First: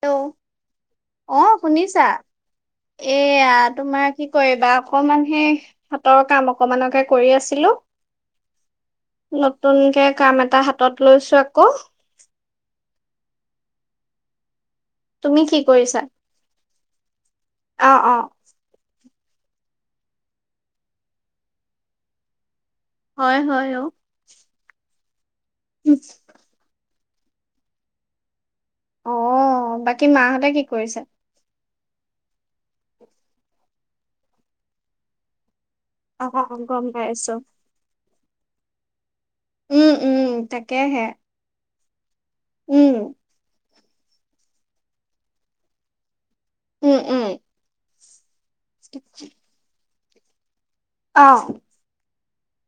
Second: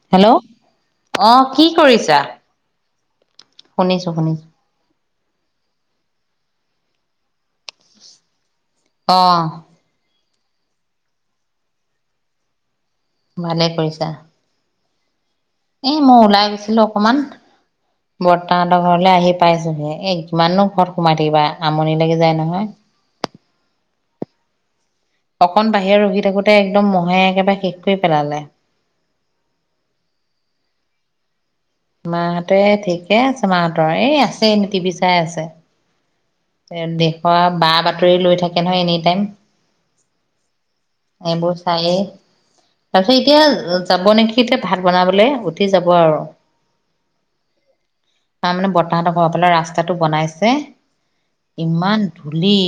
Hello অ অঁ কি শুনিছা? কৰিছা? এয়া তোমাৰ শুনিছো কি শুনিছো কয় এবাৰ অকমান সেই হাতৰ কাম অকমানকে কৰি আছিলো। অ নতুনকে কাম এটা হাতত লৈছো আক। ভালে কৰিছা। তুমি কি? এ কৰিছা মই ওলাই গৈছিলো অকমান অ অ বৰ। তাহতৰ ঘৰলে আহি পাইছোহে, এ কিমাননো ঘৰত সোমাই থাকিবা আমনি লাগে যায় নহয়। হয়, হয় অ। অকণ বাহিৰৰে ৰখি থাকোতে একদম মহে একেবাৰে শেষ কৰি পেলালে? অ বাকী মাহঁতে কি কৰিছে? মাহতে ঠিকে আছে, মাহতৰ এই আছেই এনে টিভি চাই আছে। অ অ অ গম দেশৰ পাইছো বা বাতৰি লৈ থাকে নহয়, এনি টাইম। উম উম তাকেহে। এইবোৰ চাইয়ে উম তাৰপিছত এতিয়া? যাব নেকি এতিয়া ভাত বনাবলৈ উঠি যাব আৰু? উম, উম। তাৰ মানে বৰতাহঁতৰ ঘৰৰ ফালে ৰাস্তাটো বনাইছে। অহ। ইমান ধূলি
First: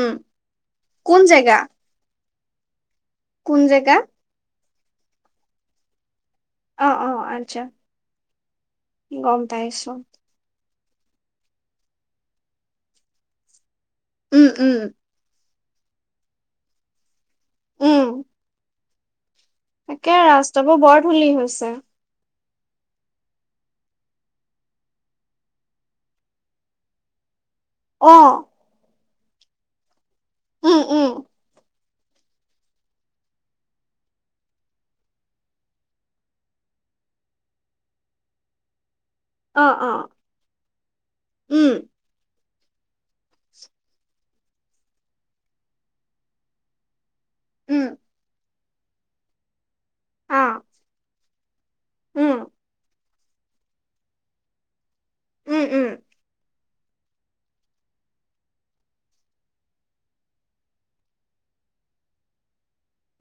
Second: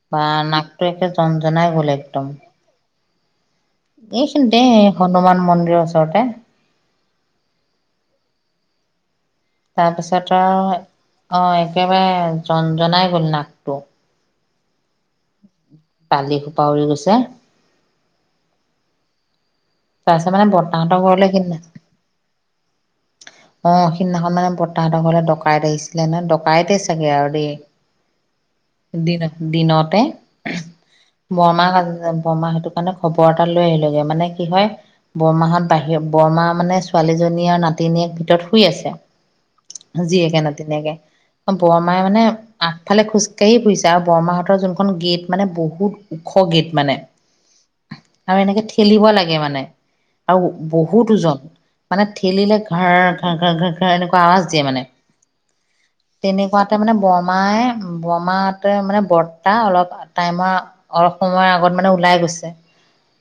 উম বা, নাকটো একে কোন জন জেগা জনাই গ'ল একদম। কোন জেগা? এইখিনিতে হনুমান মন্দিৰৰ ওচৰতে? অ, অ আচ্ছা গম? পাইছো তাৰপিছত আও অ একেবাৰে জন জনাই গল নাকটো। উম, উম। বালি সোপা উৰি গৈছে। উম, তাকে তাৰছে মানে ৰাস্তাবোৰ বৰ বৰ্তাহতঁৰ ধূলি ঘৰলে কিন নে। হৈছে অ সিদিনাখন মানে বৰ্তাহতঁৰ ঘৰলে ডকাইত আহিছিলে, নে ডকাইতে চাগে আৰু দেই? অ, দিন, দিনতে। বৰমা বৰমা সেইটো কাৰণে খবৰ এটা লৈ আহিলগৈ মানে কি হয়। বৰমাহঁত বাহিৰত বৰমাৰ মানে ছোৱালীজনী আৰু নাতিনীয়েক ভিতৰত শুই আছে। জীয়েকে নতিনীয়াকে বৰমায়ে মানে আগফালে খোজকাঢ়ি ফুৰিছে আও বৰমাহঁতৰ যোনখন গেট মানে বহুত ওখ গেট মানে উম আৰু এনেকে ঠেলিব লাগে মানে, আৰু বহুত উজন মানে ঠেলিলে ঘাৰৰ ঘাৰ ঘাৰ ঘাৰ ঘাৰ এনেকুৱা আৱাজ দিয়ে মানে তেনে কোৱাতে মানে বৰমাই বৰমাহতে মানে বৰ্তা অলপ টাইমৰ অলপ সময় আগত মানে ওলাই গৈছে।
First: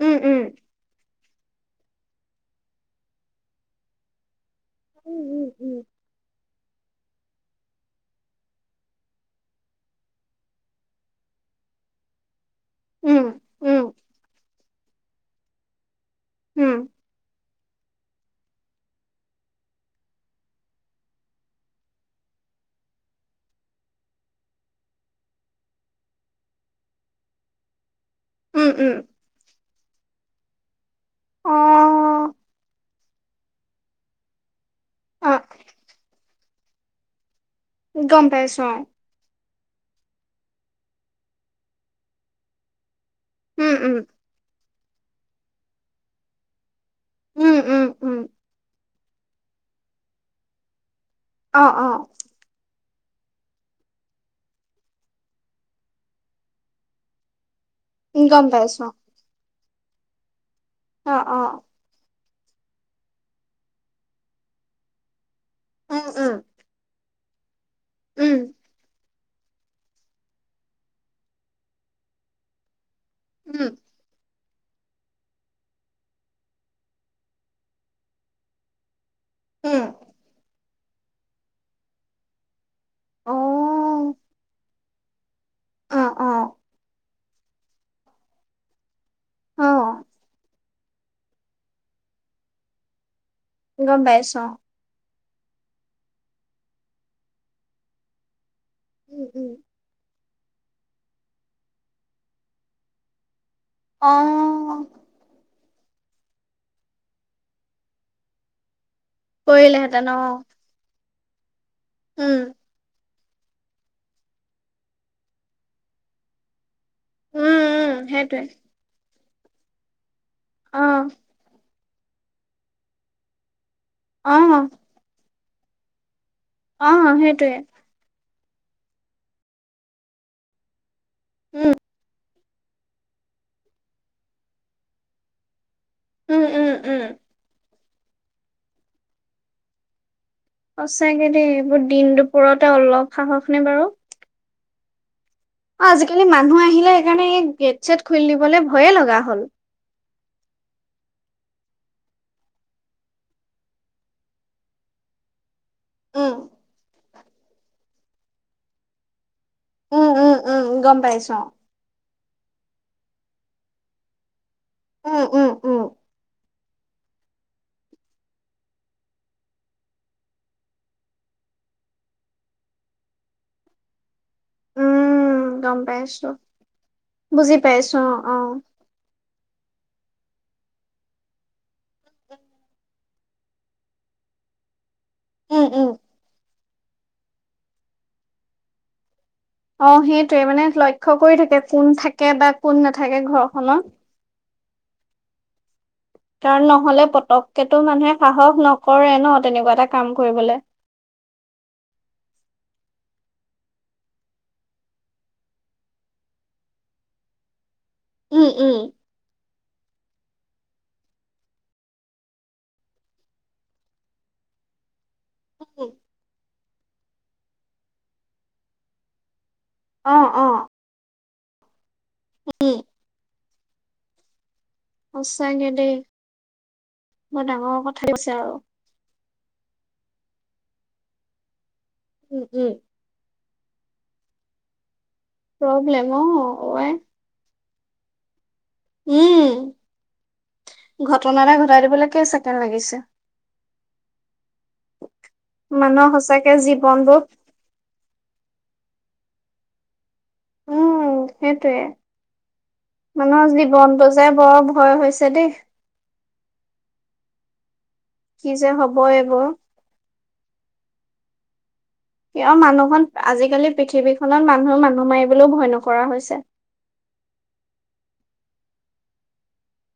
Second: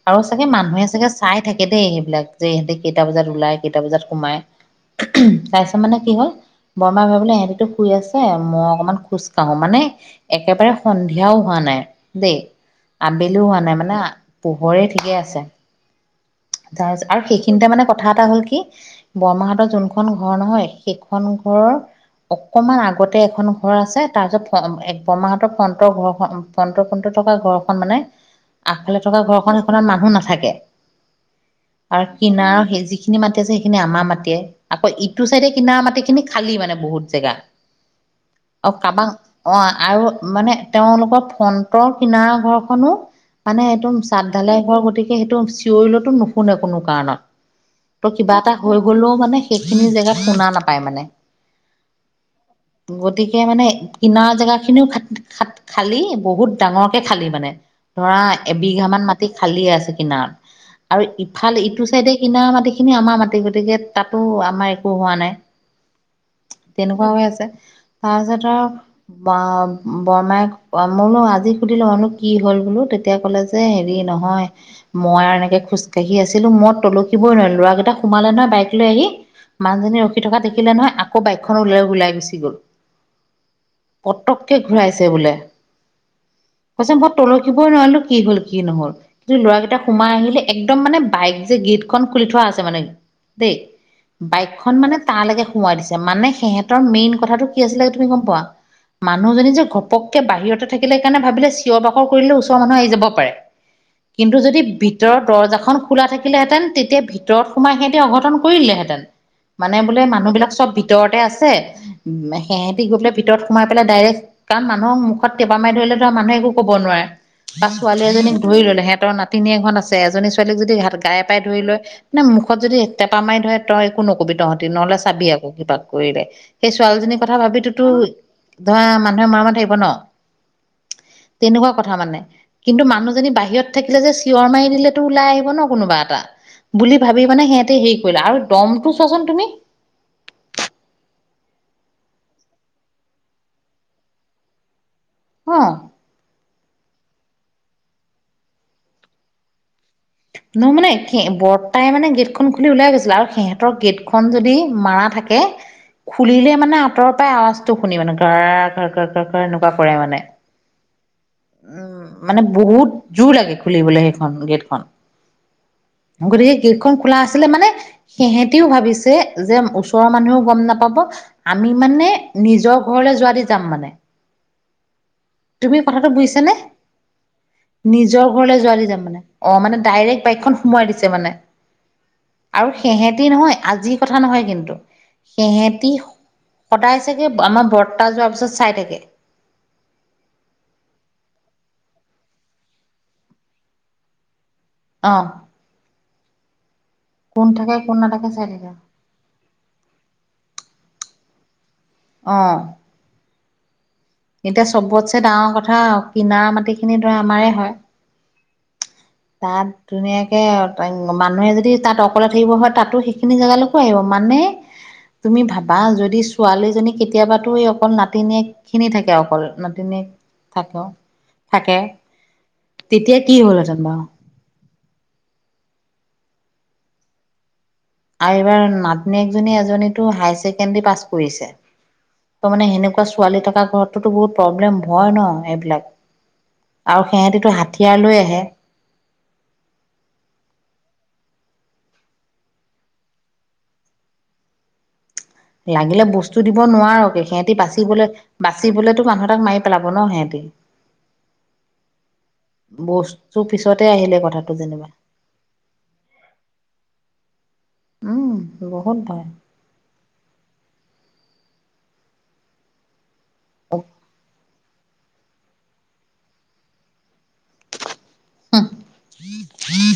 আৰু চাগে মানুহে চাই থাকে দেই সেইবিলাক যে ইহঁতে কেইটা বজাত ওলাই কেইটা বজাত সোমাই তাৰপিছত মানে কি হ'ল বৰ্মাই ভাবিলে ইহঁতি শুই আছে মই অকণমান খোজ কাঢ়ো মানে একেবাৰে সন্ধিয়াও হোৱা নাই দেই আবেলিও হোৱা নাই মানে পোহৰে ঠিকে আছে। কিন্তু এতিয়া মানে কথা এটা হ'ল কি বৰমাহতৰ যোনখন ঘৰ নহয় সেইখন ঘৰৰ অকমান আগতে এখন ঘৰ আছে তাৰ পিছত বৰমাহতৰ ফ্ৰন্টৰ ঘৰখন ফ্ৰন্ট ফ্ৰন্টত থকা ঘৰখন মানে আগফালে থকা ঘৰখন সেইখনত মানুহ নাথাকে। অহ' আৰু কিনাৰৰ সেই যিখিনি মাটি আছে সেইখিনি আমাৰ মাটিয়ে, আকৌ' ইটো চাইডে কিনাৰ মাটি খিনি খালী মানে বহুত জেগা অ' কাবাক অ' আৰু মানে তেওঁলোকৰ ফ্ৰন্টৰ কিনাৰ ঘৰখনো মানে উম একদম উম চাদ- ধালাই ঘৰ, গতিকে সেইটো চিঞৰি তো নুশুনে কোনো কাৰণত। উম উম ত' উম কিবা এটা হৈ গ'লেও মানে সেইখিনি জেগাত শুনা নাপায় মানে। অ' অ। গতিকে মানে কিনাৰ জেগা খিনিও খাত খালী বহুত ডাঙৰকে খালি মানে, ধৰা গম পাইছো এবিঘামান মাটি খালী আছে কিনাৰত। আৰু অ অ ইফালে ইটো চাইডে কিনা মাটিখিনি আমাৰ মাটি, গতিকে তাতো আমাৰ একো হোৱা নাই। উম উম তেনেকুৱা হৈ আছে। তাৰছত আও বা বৰমাই মইনো আজি সুধিলোঁ মইনো কি হ'ল বোলোঁ? তেতিয়া ক'লে যে উম হেৰি নহয়, মই আৰু এনেকে খোজ কাঢ়ি আছিলোঁ মই তলকিবই নোৱাৰিলোঁ। ল'ৰাকেইটা সোমালে নহয় বাইক লৈ আহি। উম উম মানুহজনী ৰখি থকা দেখিলে নহয়, আ কৌ বাইকখন ওলাই ওলাই গুচি গ'ল। অ পটককে ঘূৰাইছে বোলে। অ অ কৈছে মই তলকিবই নোৱাৰিলোঁ কি হল কি নহল। কিন্তু অ ল'ৰাকেইটা সোমাই আহিলে, একদম মানে বাইক যে গেটখন খুলি থোৱা আছে মানে দেই, গম পাইছো বাইকখন মানে তালেকে সোমোৱাই দিছে। মানে সিহঁতৰ মেইন কথাটো কি আছিলে তুমি গম পোৱা? উম উম মানুহজনী যে ঘপককে বাহিৰতে থাকিলে কাৰণে ভাবিলে চিঞৰ বাখৰ কৰিলে ওচৰৰ মানুহ আহি যাব পাৰে। অ কিন্তু যদি ভিতৰত দৰ্জাখন খোলা থাকিলেহেঁতেন, তেতিয়া ভিতৰত সোমাই সিহঁতি অঘটন কৰি দিলে হেঁতেন। মানে বোলে কৰিলেহেঁতেন অ মানুহ বিলাক চব ভিতৰতে আছে। উম উ সেহঁতি গৈ পেলাই ভিতৰত সোমাই পেলাই ডাইৰেক্ট, কাৰণ মানুহৰ মুখত তেপা মাৰি ধৰিলে ধৰা মানুহে একো ক'ব নোৱাৰে। উম বা উম ছোৱালী এজনীক সেইটোৱে ধৰি ললে সিহঁতৰ নাতিনীয়েক হঁত আছে, এজনী ছোৱালীক যদি অ গাই পাই ধৰি লয় নে মুখত যদি টেপা মাৰি ধৰে, তই একো নকবি অ তহঁতি নহলে চাবি আকৌ কিবা কৰিলে। সেই অ ছোৱালীজনীৰ কথা সেইটোৱে ভাবিটোতো, ধৰা মানুহে মনে মনে থাকিব ন। তেনেকুৱা উম কথা মানে। কিন্তু মানুহজনী বাহিৰত থাকিলে যে চিঞৰ মাৰি দিলেতো ওলাই আহিব ন কোনোবা এটা। উম উম বুলি উম ভাবি মানে সিহঁতে হেৰি কৰিলে। আৰু দমটো চোৱাচোন তুমি? সঁচাকে দেই এইবোৰ দিন দুপৰতে অলপ সাহস নে বাৰু। অ। আজিকালি মানুহ আহিলে সেইকাৰণে এই গেট ছেট খুলি দিবলে ভয়ে লগা হ'ল। নহয় মানে, কি বৰ্তাই মানে গেটখন খুলি ওলাই গৈছিলে আৰু সিহঁতৰ গেট খন যদি মাৰা থাকে কে, উম খুলিলে মানে আঁতৰ পৰাই আওয়াজতো শুনি মানে ঘ' ঘৰ ঘৰ ঘৰ ঘৰ এনেকুৱা কৰে উম মানে। উম, গম পাইছো। উম', মানে বহুত জোৰ লাগে খুলিবলে সেইখন গেট খন। অ উম উম উম গতিকে গেটখন খোলা আছিলে মানে, সেহেতিও ভাবিছে যে ওচৰৰ মানুহেও গম নাপাব, আমি মানে নিজৰ ঘৰলে যোৱা দি যাম মানে। উম গম তুমি কথাটো পাইছো বুজিছা নে? বুজি পাইছো নিজৰ অ অ ঘৰলৈ যোৱাদি যাম মানে। অ, মানে ডাইৰেক্ট বাইকখন সোমোৱাই দিছে মানে। আৰু সেহেতি নহয়, আজিৰ কথা নহয় কিন্তু। উম উম সেহেতি, সদায় চাগে আমাৰ বৰ্তা যোৱাৰ পিছত চাই থাকে। অ সেইটোৱে। মানে লক্ষ্য কৰি থাকে, কোন থাকে বা কোন নাথাকে ঘৰ খনত। অ। কাৰণ নহ'লে কোন থাকে পতককেতো কোন মানুহে নাথাকে চাই সাহস থাকে নকৰে ন তেনেকুৱা এটা কাম কৰিবলে। অঁ। এতিয়া চবটছে ডাঙৰ কথা, কিনাৰ মাটি খিনিতো আমাৰে হয়। উম উম তাত ধুনীয়াকে মানুহে যদি তাত অকলে থাকিব হয়, তাতো সেইখিনি জেগালৈকো আহিব মানে [unintelligible] তুমি ভাবা, যদি ছোৱালীজনী কেতিয়াবাতো এই অকল নাতিনীয়েক খিনি থাকে অকল তেনে অ অ থাক থাকে উম তেতিয়া কি হ'ল হেঁতেন বাও সচাকে দেই, বৰ ডাঙৰ কথা। আৰু এইবাৰ নাতিনীয়েকজনী এজনীতো হাই ছেকেণ্ডাৰী পাছ কৰিছে, উম ত' মানে উম সেনেকুৱা ছোৱালী থকা ঘৰতো বহুত প্ৰব্লেম ভয় ন এইবিলাক প্ৰব্লেম অ ঐ আৰু সিহঁতেটো হাঠিয়াৰ লৈ আহে। উম ঘটনা এটা ঘটাই দিবলে কেই ছেকেণ্ড লাগিছে। [unintelligible] লাগিলে মানুহৰ বস্তু সঁচাকে দিব নোৱাৰক জীৱনবোৰ সিহঁতে বাচিবলৈ বাচিবলেতো মানুহ এটাক মাৰি পেলাব ন' সিহঁতি। উম সেইটোৱে। বস্তু মানুহৰ পিছতে জীৱনটো আহিলে যে কথাটো বৰ যেনিবা ভয় হৈছে দেই। উম কি যে হব বহুত ভয় এইবোৰ। কিয় মানুহখন আজিকালি পৃথিৱীখনত মানুহে মানুহ মাৰিবলৈও ভয় নকৰা হৈছে। [unintelligible]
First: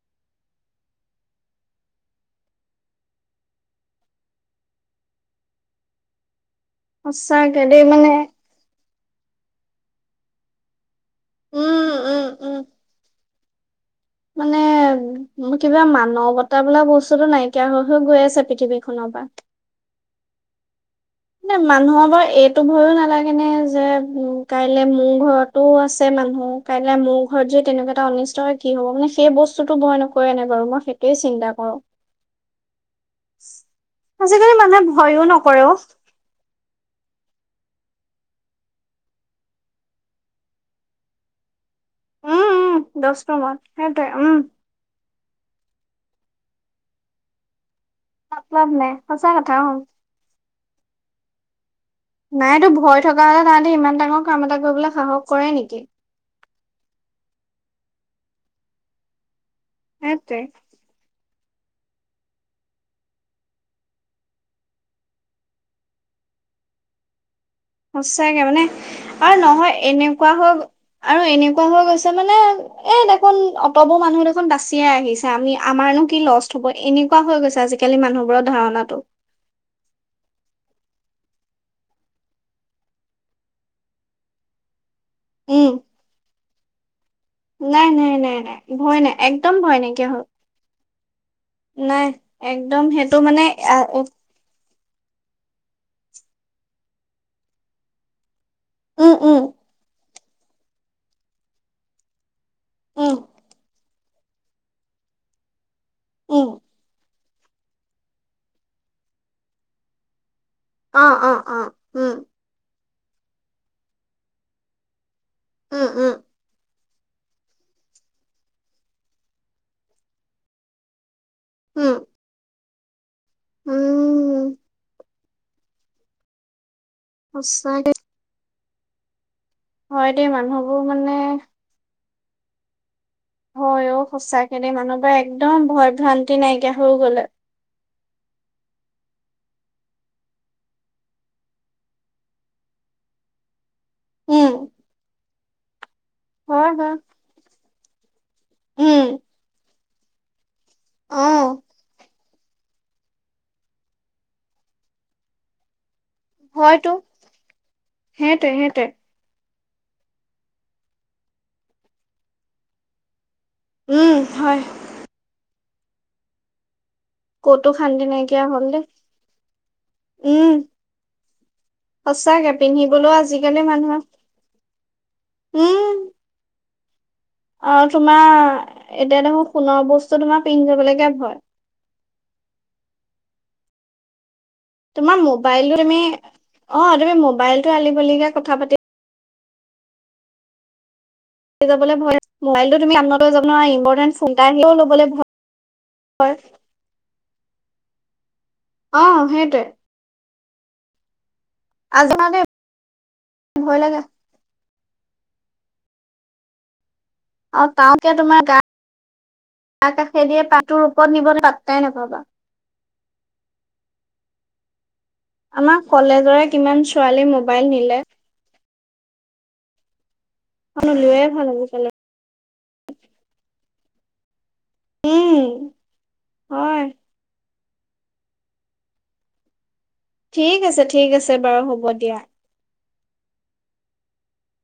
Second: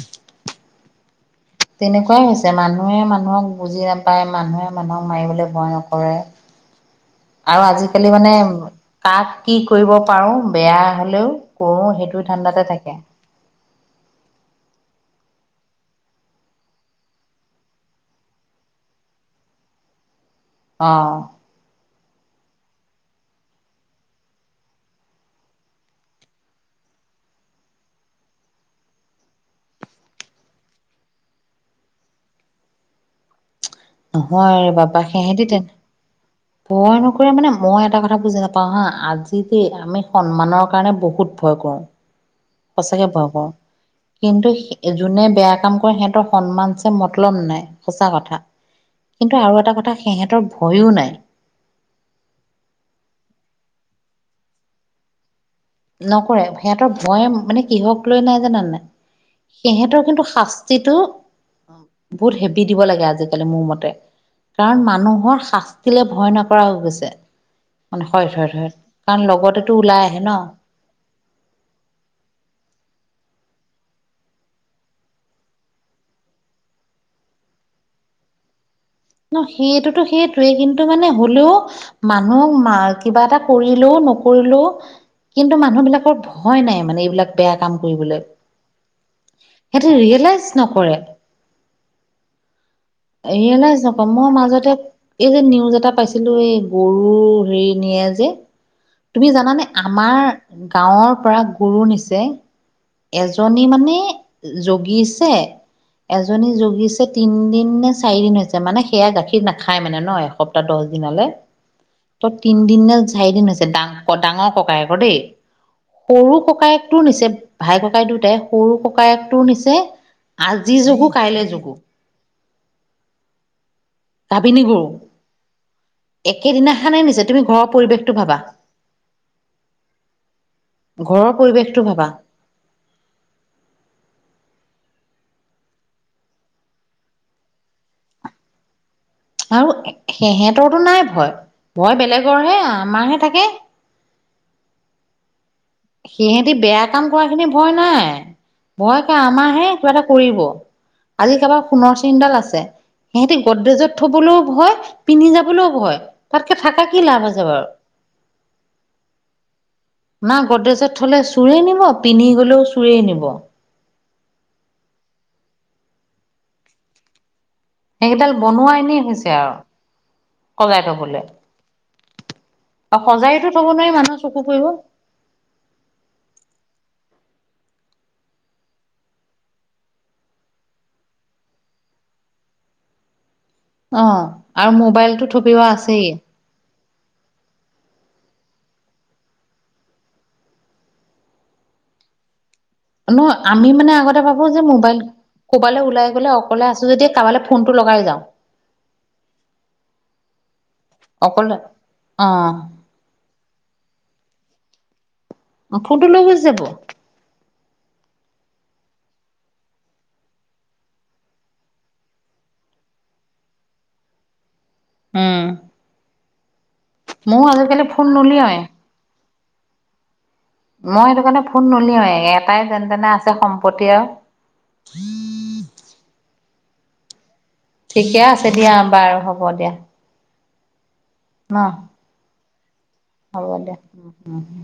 তেনেকুৱাই হৈছে মানুহে মানুহক বুজি নাপায়, মানুহে মানুহক মাৰিবলৈ ভয় নকৰে। সঁচাকে আৰু দেই আজিকালি মানে কাক কি কৰিব পাৰো বেয়া হলেও, কৰো উম উম সেইটো উম ধান্দাতে থাকে। মানে মা কিবা মানৱতা বোলা বস্তুতো নাইকিয়া হৈ হৈ গৈ আছে পৃথিৱী খনৰ পৰা। অ নে মানুহৰ বাৰু এইটো ভয়ো নালাগে নে, যে উম কাইলে মোৰ ঘৰত টো আছে মানুহ কাইলে মোৰ ঘৰত যদি তেনেকুৱা এটা অনিষ্ট হয় কি হ'ব, মানে সেই বস্তুটো ভয় নকৰে নে বাৰু মই সেই তাকেই চিন্তা কৰোঁ। আজিকালি নহয় মানুহে ৰবা ভয়ো নকৰে সেহেতি অ ভয় নকৰে মানে মই এটা কথা বুজি নাপাওঁ হা, আজি দেই আমি সন্মানৰ কাৰণে বহুত ভয় কৰোঁ, উম উম সঁচাকে ভয় কৰোঁ দশৰুমত সেইটোৱে উম কিন্তু সেই যোনে বেয়া কাম কৰে, সিহঁতৰ সন্মানছে মতলব নাই সঁচা কথা। মতলব নাই সঁচা কিন্তু আৰু অ এটা কথা সিহঁতৰ ভইয়ো নাই নাইটো ভয় থকা হলে তাহাঁতি ইমান ডাঙৰ কাম এটা কৰিবলে সাহস কৰে নেকি নকৰে সিহঁতৰ ভয় মানে কিহক লৈ জানানে নাই সিহঁতৰ কিন্তু শাস সেইটোৱে শাস্তিটো বহুত হেভি দিব লাগে আজিকালি মোৰ মতে কাৰণ মানুহৰ শাস্তিলে ভয় নকৰা হৈ গৈছে মানে হয় সচাকে হয় মানে হয় কাৰণ আৰু লগতেতো নহয় ওলাই আহে এনেকুৱা ন হৈ আৰু এনেকুৱা হৈ গৈছে মানে এ দেখোন অটবোৰ মানুহ দেখোন বাছিয়েই আহিছে আমি আমাৰনো কি লষ্ট হব এনে -কোৱা হৈ গৈছে আজিকালি মানুহৰ ধাৰণাতো ন সেইটোতো সেইটোৱেই কিন্তু মানে হলেও মানুহক কিবা এটা কৰিলেও নকৰিলেও কিন্তু উম মানুহবিলাকৰ ভয় নাই মানে এইবিলাক বেয়া কাম নাই নাই কৰিবলৈ নাই নাই ভয় নাই একদম ভয় সেতি নাইকিয়া হ'ল ৰিয়েলাইজ নকৰে। নাই একদম সেই ৰিয়েলাইজ নকৰে মই মাজতে এই যে নিউজ এটা পাইছিলো, এই গৰু হেৰি নিয়ে যে। উম তুমি উম জানানে, আমাৰ গাঁৱৰ পৰা গৰু নিছে উম এজনী মানে, জগিছে, উম এজনী জগিছে তিনিদিন নে চাৰিদিন হৈছে মানে সেয়া গাখীৰ নাখায় মানে ন, এসপ প্তাহ, অ দছদিনলে। অ অ উম ত' তিনদিন নে চাৰিদিন হৈছে, ডাঙ-ডাঙৰ ককায়েকৰ দেই। উম উম সৰু ককায়েকটোৰ নিচে। ভাই-ককাই দুটাই সৰু ককায়েকটো নিচে, আজি জগো কাইলৈ জগো। উম। উম গাভিনী গৰু, একেদিনাখনেই নিছে তুমি ঘৰৰ সঁচাকে পৰিৱেশ শটো ভাৱা। হয় দেই মানুহবোৰ মানে ঘৰৰ পৰিৱেশটো ভাৱা। হয় অ', সঁচাকে দে মানুহবোৰৰ একদম ভয় ভ্ৰান্তি নাইকিয়া হৈ গ'লে। আৰু এ সিহঁতৰো নাই ভয়। ভয় বেলেগৰহে আমাৰহে থাকে। উম। সিহেতি হয় বেয়া হয়, কাম কৰা খিনি ভয় নাই। ভয় উম, কৰে আমাৰ হে কিবা এটা কৰিব। আজি অ', কাৰবাৰ সোণৰ চেইনডাল আছে সিহঁতে গড্ৰেজত থ'বলৈও ভয়, পিন্ধি যাবলৈও ভয়। তাতকে থাকা হয়তো কি লাভ আছে বাৰু? সেইটোৱে সেইটোৱে, না গড্ৰেজত থ'লে চোৰে নিব, পিন্ধি গ'লেও চোৰেই নিব। উম, হয়। ক'তো শান্তি সেইকেইডাল নাইকিয়া হ'ল বনোৱা দেই, এনেই হৈছে আৰু উম। সজাই থবলৈ সঁচাকে আৰু পিন্ধিবলৈও সজাইতো আজিকালি থব নোৱাৰি মানুহে, মানুহৰ চকু পৰিব উম। আৰু তোমাৰ, এতিয়া দেখোন সোণৰ বস্তু তোমাৰ পিন্ধি যাবলৈকে ভয়। অ', আৰু তোমাৰ মোবাইলটো থপিওয়া তুমি আছেই। অ', তুমি মোবাইল টো আলি-গলিকে কথা পাতি যাবলৈ ভয় লাগে। মোবাইলটো তুমি কাণত লৈ নহয়, যাব নোৱাৰা, আমি মানে ইম্পৰ্টেণ্ট আগতে ফোন এটা ভাৱো যে আহিলেও মোবাইল ল'বলৈ ক'বালৈ ওলাই গ'লে ভয়, অকলে আছো যেতিয়া কাৰবালে ফোন টো লগাই যাওঁ। অ', সেইটোৱে। অকলে অ আজিকালি, ভয় লাগে। অ', ফোনটো লৈ গুচি যাব। আৰু সাওতে তোমাৰ গা, গা কাষেদিয়ে পাৰ টোৰ [inaudible] ওপৰত নিব, তুমি পাত্তাই নাপাবা। উম। আমাৰ কলেজৰে কিমান ছোৱালী মোবাইল নিলে। নুলিয়াই। এখন মই সেইটো উলিওৱাই কাৰণে ভাল ফোন আজিকালি নুলিয়াৱে, এটাই যেনে তেনে আছে সম্পত্তি আৰু। উম, হয়। ঠিকে আছে দিয়া বাৰু, হ'ব দিয়া। ঠিক আছে, ঠিক আছে ন বাৰু হ'ব দিয়া। হ'ব দিয়া, উম, উম, উম।